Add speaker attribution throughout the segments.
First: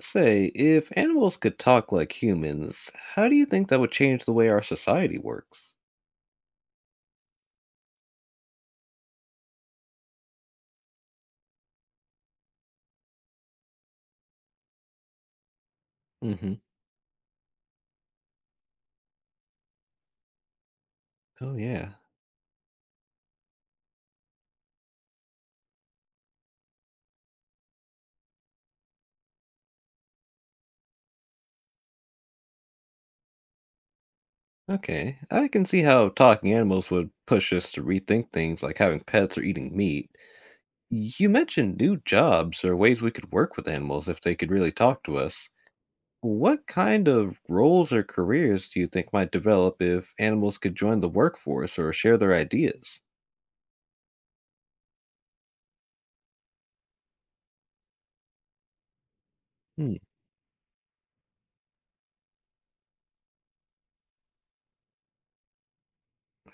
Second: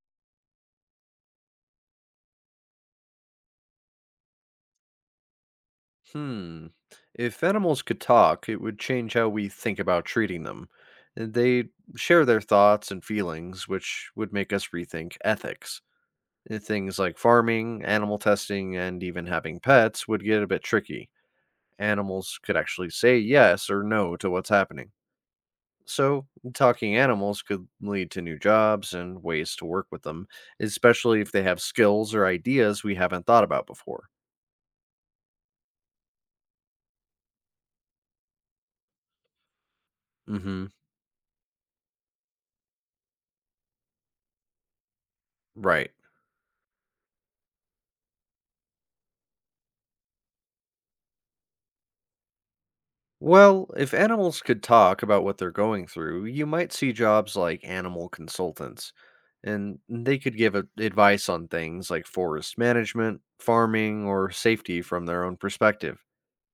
Speaker 1: Say, if animals could talk like humans, how do you think that would change the way our society works?
Speaker 2: Hmm. If animals could talk, it would change how we think about treating them. And they share their thoughts and feelings, which would make us rethink ethics.
Speaker 1: Hmm.
Speaker 2: Things like farming, animal testing, and even having pets would get a bit tricky.
Speaker 1: Oh, yeah.
Speaker 2: Animals could actually say yes or no to what's happening. So, talking animals could lead to new jobs and ways to work with them, especially if they have skills or ideas we haven't thought about before.
Speaker 1: Okay. I can see how talking animals would push us to rethink things like having pets or eating meat.
Speaker 2: Mm hmm.
Speaker 1: You mentioned new jobs or ways we could work with animals if they could really talk to us.
Speaker 2: Right.
Speaker 1: What kind of roles or careers do you think might develop if animals could join the workforce or share their ideas?
Speaker 2: Well, if animals could talk about what they're going through, you might see jobs like animal consultants, and
Speaker 1: Hmm.
Speaker 2: they could give advice on things like forest management, farming, or safety from their own perspective.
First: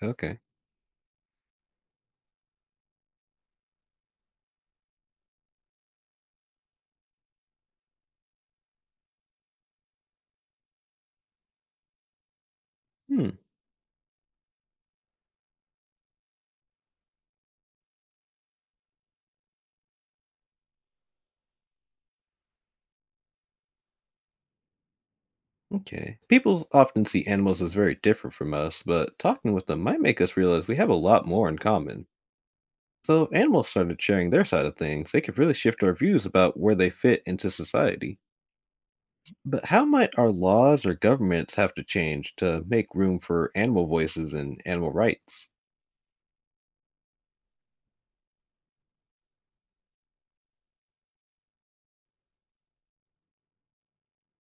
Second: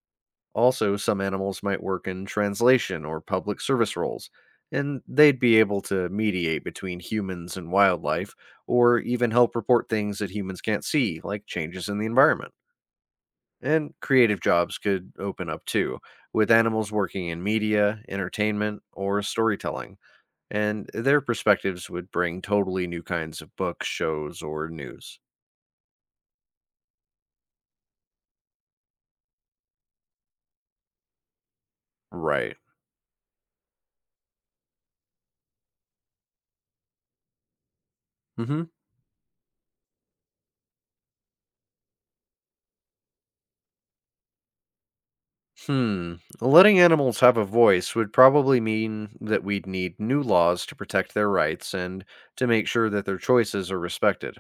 Speaker 1: Okay.
Speaker 2: Also, some animals might work in translation or public service roles, and they'd be able to mediate between humans and wildlife, or even help report things that humans can't see, like changes in the environment.
Speaker 1: Hmm.
Speaker 2: And creative jobs could open up too, with animals working in media, entertainment, or storytelling. And their perspectives would bring totally new kinds of books, shows, or news.
Speaker 1: Okay. People often see animals as very different from us, but talking with them might make us realize we have a lot more in common.
Speaker 2: Right.
Speaker 1: So, if animals started sharing their side of things, they could really shift our views about where they fit into society.
Speaker 2: Mm-hmm.
Speaker 1: But how might our laws or governments have to change to make room for animal voices and animal rights?
Speaker 2: Hmm. Letting animals have a voice would probably mean that we'd need new laws to protect their rights and to make sure that their choices are respected.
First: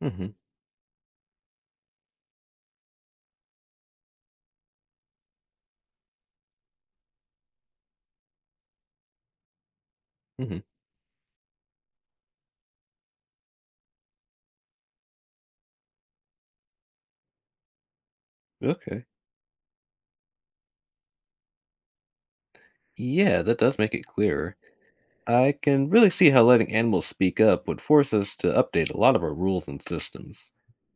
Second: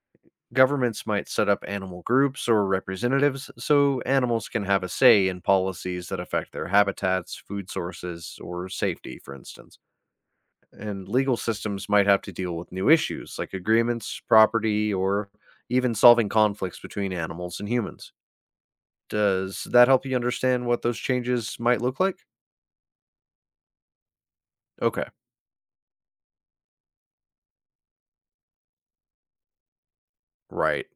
Speaker 1: Hmm.
Speaker 2: Governments might set up animal groups or representatives so animals can have a say in policies that affect their habitats, food sources, or safety, for instance.
Speaker 1: Hmm.
Speaker 2: And legal systems might have to deal with new issues like agreements, property, or even solving conflicts between animals and humans.
Speaker 1: Okay.
Speaker 2: Does that help you understand what those changes might look like?
Speaker 1: Yeah, that does make it clearer.
Speaker 2: Okay,
Speaker 1: I can really see how letting animals speak up would force us to update a lot of our rules and systems.
Speaker 2: right.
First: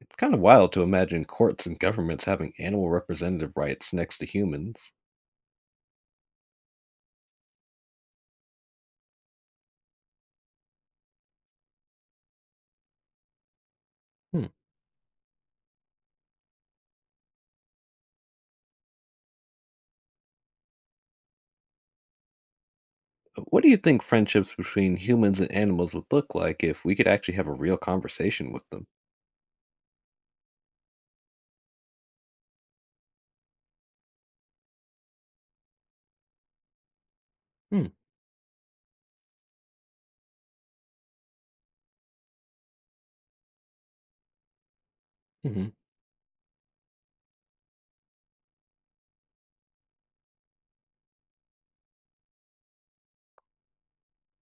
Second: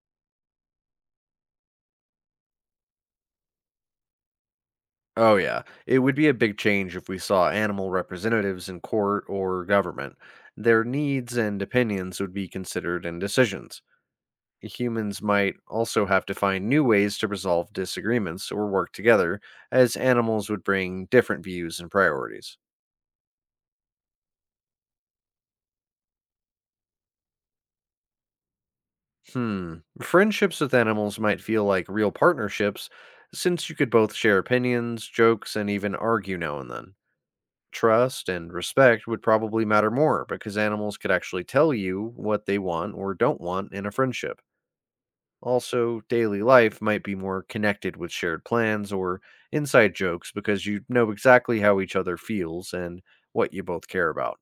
Speaker 1: It's kind of wild to imagine courts and governments having animal representative rights next to humans.
Speaker 2: Oh, yeah. It would be a big change if we saw animal representatives in court or government. Their needs and opinions would be considered in decisions.
Speaker 1: Hmm.
Speaker 2: Humans might also have to find new ways to resolve disagreements or work together, as animals would bring different views and priorities.
Speaker 1: What do you think friendships between humans and animals would look like if we could actually have a real conversation with them?
Speaker 2: Hmm. Friendships with animals might feel like real partnerships, since you could both share opinions, jokes, and even argue now and then.
Speaker 1: Hmm.
Speaker 2: Trust and respect would probably matter more because animals could actually tell you what they want or don't want in a friendship.
Speaker 1: Hmm.
Speaker 2: Also, daily life might be more connected with shared plans or inside jokes because you know exactly how each other feels and what you both care about.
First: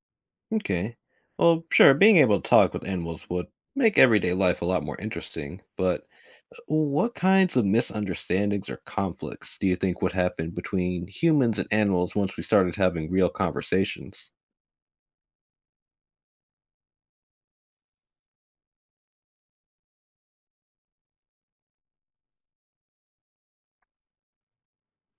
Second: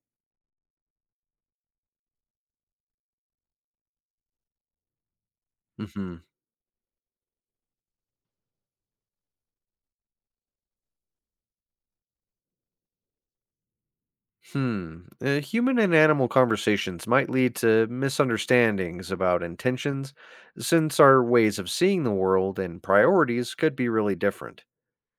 Speaker 1: Okay. Well, sure, being able to talk with animals would make everyday life a lot more interesting, but
Speaker 2: Hmm.
Speaker 1: what kinds of misunderstandings or conflicts do you think would happen between humans and animals once we started having real conversations?
Speaker 2: Hmm. Human and animal conversations might lead to misunderstandings about intentions, since our ways of seeing the world and priorities could be really different.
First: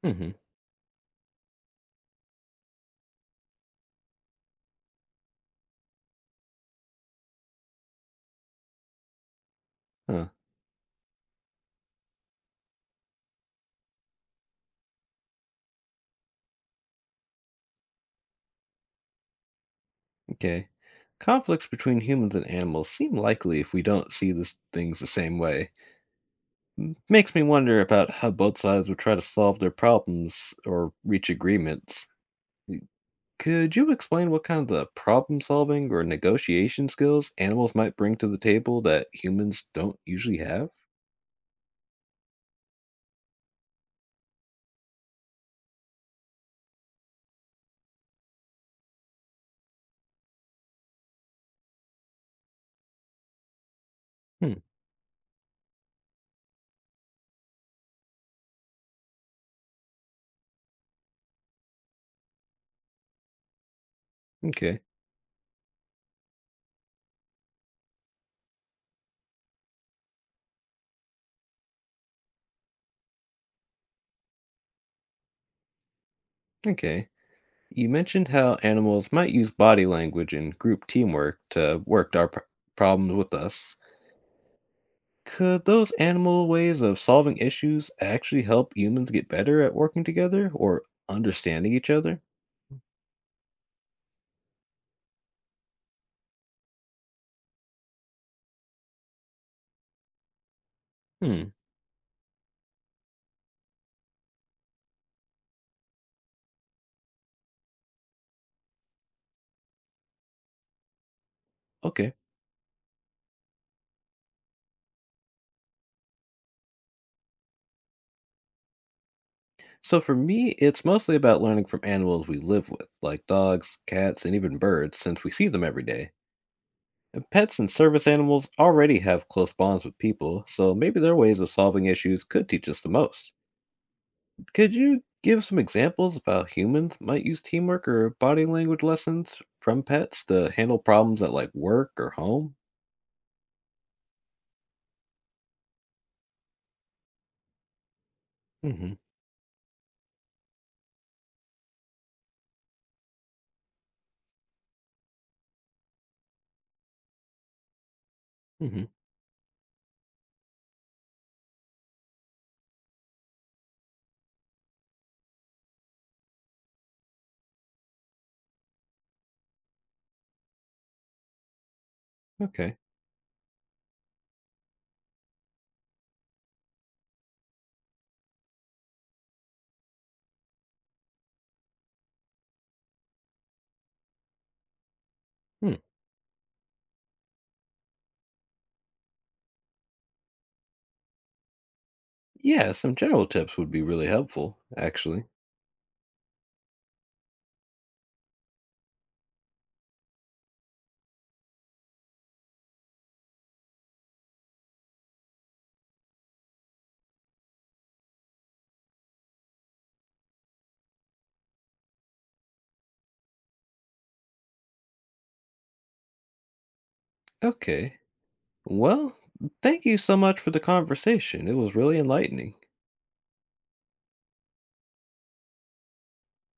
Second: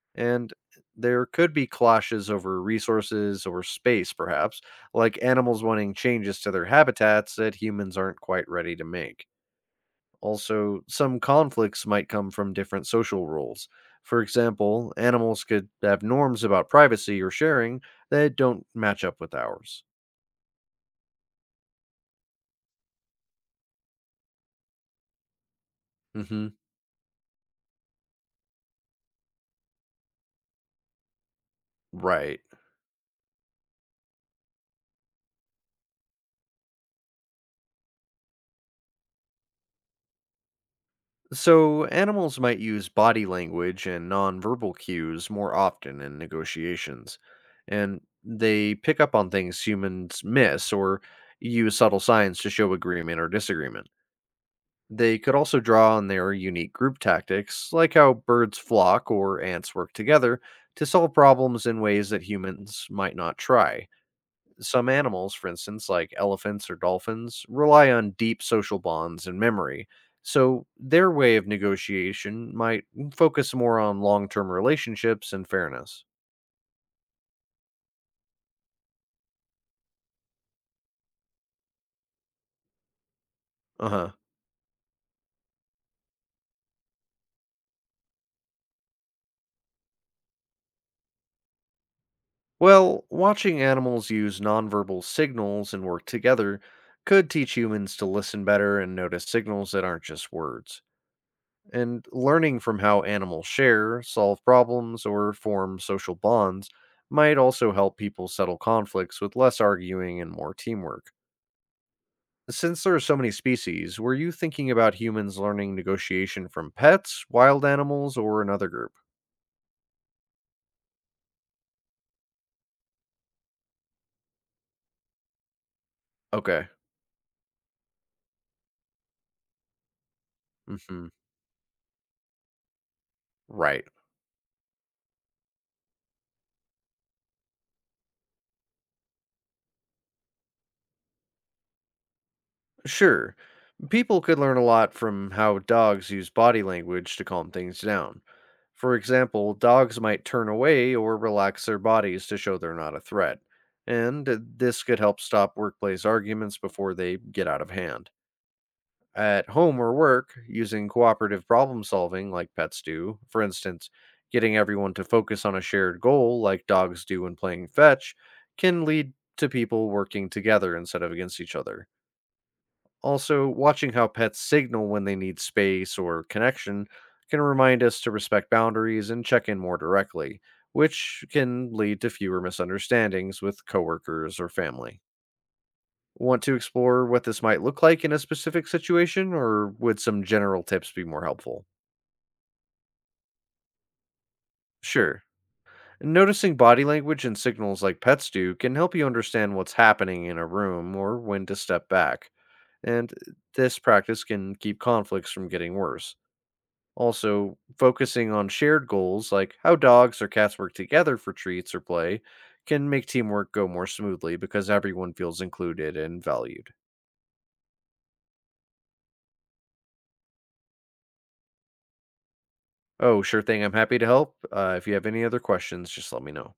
Speaker 1: Hmm.
Speaker 2: And there could be clashes over resources or space, perhaps, like animals wanting changes to their habitats that humans aren't quite ready to make.
Speaker 1: Huh.
Speaker 2: Also, some conflicts might come from different social rules. For example, animals could have norms about privacy or sharing that don't match up with ours.
Speaker 1: Okay. Conflicts between humans and animals seem likely if we don't see these things the same way.
Speaker 2: Hmm.
Speaker 1: Makes me wonder about how both sides would try to solve their problems or reach agreements.
Speaker 2: Right.
Speaker 1: Could you explain what kinds of problem solving or negotiation skills animals might bring to the table that humans don't usually have?
Speaker 2: So, animals might use body language and nonverbal cues more often in negotiations, and they pick up on things humans miss or use subtle signs to show agreement or disagreement.
Speaker 1: Hmm.
Speaker 2: They could also draw on their unique group tactics, like how birds flock or ants work together to solve problems in ways that humans might not try.
Speaker 1: Okay.
Speaker 2: Some animals, for instance, like elephants or dolphins, rely on deep social bonds and memory. So their way of negotiation might focus more on long term relationships and fairness.
Speaker 1: Okay. You mentioned how animals might use body language and group teamwork to work our problems with us.
Speaker 2: Uh huh.
Speaker 1: Could those animal ways of solving issues actually help humans get better at working together or understanding each other?
Speaker 2: Well, watching animals use nonverbal signals and work together could teach humans to listen better and notice signals that aren't just words.
Speaker 1: Hmm,
Speaker 2: And learning from how animals share, solve problems, or form social bonds might also help people settle conflicts with less arguing and more teamwork.
Speaker 1: okay.
Speaker 2: Since there are so many species, were you thinking about humans learning negotiation from pets, wild animals, or another group?
Speaker 1: So for me, it's mostly about learning from animals we live with, like dogs, cats, and even birds, since we see them every day.
Speaker 2: Okay.
Speaker 1: And pets and service animals already have close bonds with people, so maybe
Speaker 2: Hmm.
Speaker 1: their ways of solving issues could teach us the most.
Speaker 2: Right.
Speaker 1: Could you give some examples of how humans might use teamwork or body language lessons from pets to handle problems at like work or home?
Speaker 2: Sure. People could learn a lot from how dogs use body language to calm things down.
Speaker 1: Hmm.
Speaker 2: For example, dogs might turn away or relax their bodies to show they're not a threat, and this could help stop workplace arguments before they get out of hand.
Speaker 1: Hmm.
Speaker 2: At home or work, using cooperative problem solving like pets do, for instance, getting everyone to focus on a shared goal like dogs do when playing fetch, can lead to people working together instead of against each other.
Speaker 1: Okay.
Speaker 2: Also, watching how pets signal when they need space or connection can remind us to respect boundaries and check in more directly, which can lead to fewer misunderstandings with coworkers or family.
Speaker 1: Hmm.
Speaker 2: Want to explore what this might look like in a specific situation, or would some general tips be more helpful?
Speaker 1: Yeah, some general tips would be really helpful,
Speaker 2: Sure.
Speaker 1: actually.
Speaker 2: Noticing body language and signals like pets do can help you understand what's happening in a room or when to step back, and this practice can keep conflicts from getting worse. Also, focusing on shared goals like how dogs or cats work together for treats or play can make teamwork go more smoothly because everyone feels included and valued.
Speaker 1: Okay. Well, thank you so much for the conversation. It was really enlightening.
Speaker 2: Oh, sure thing. I'm happy to help. If you have any other questions, just let me know.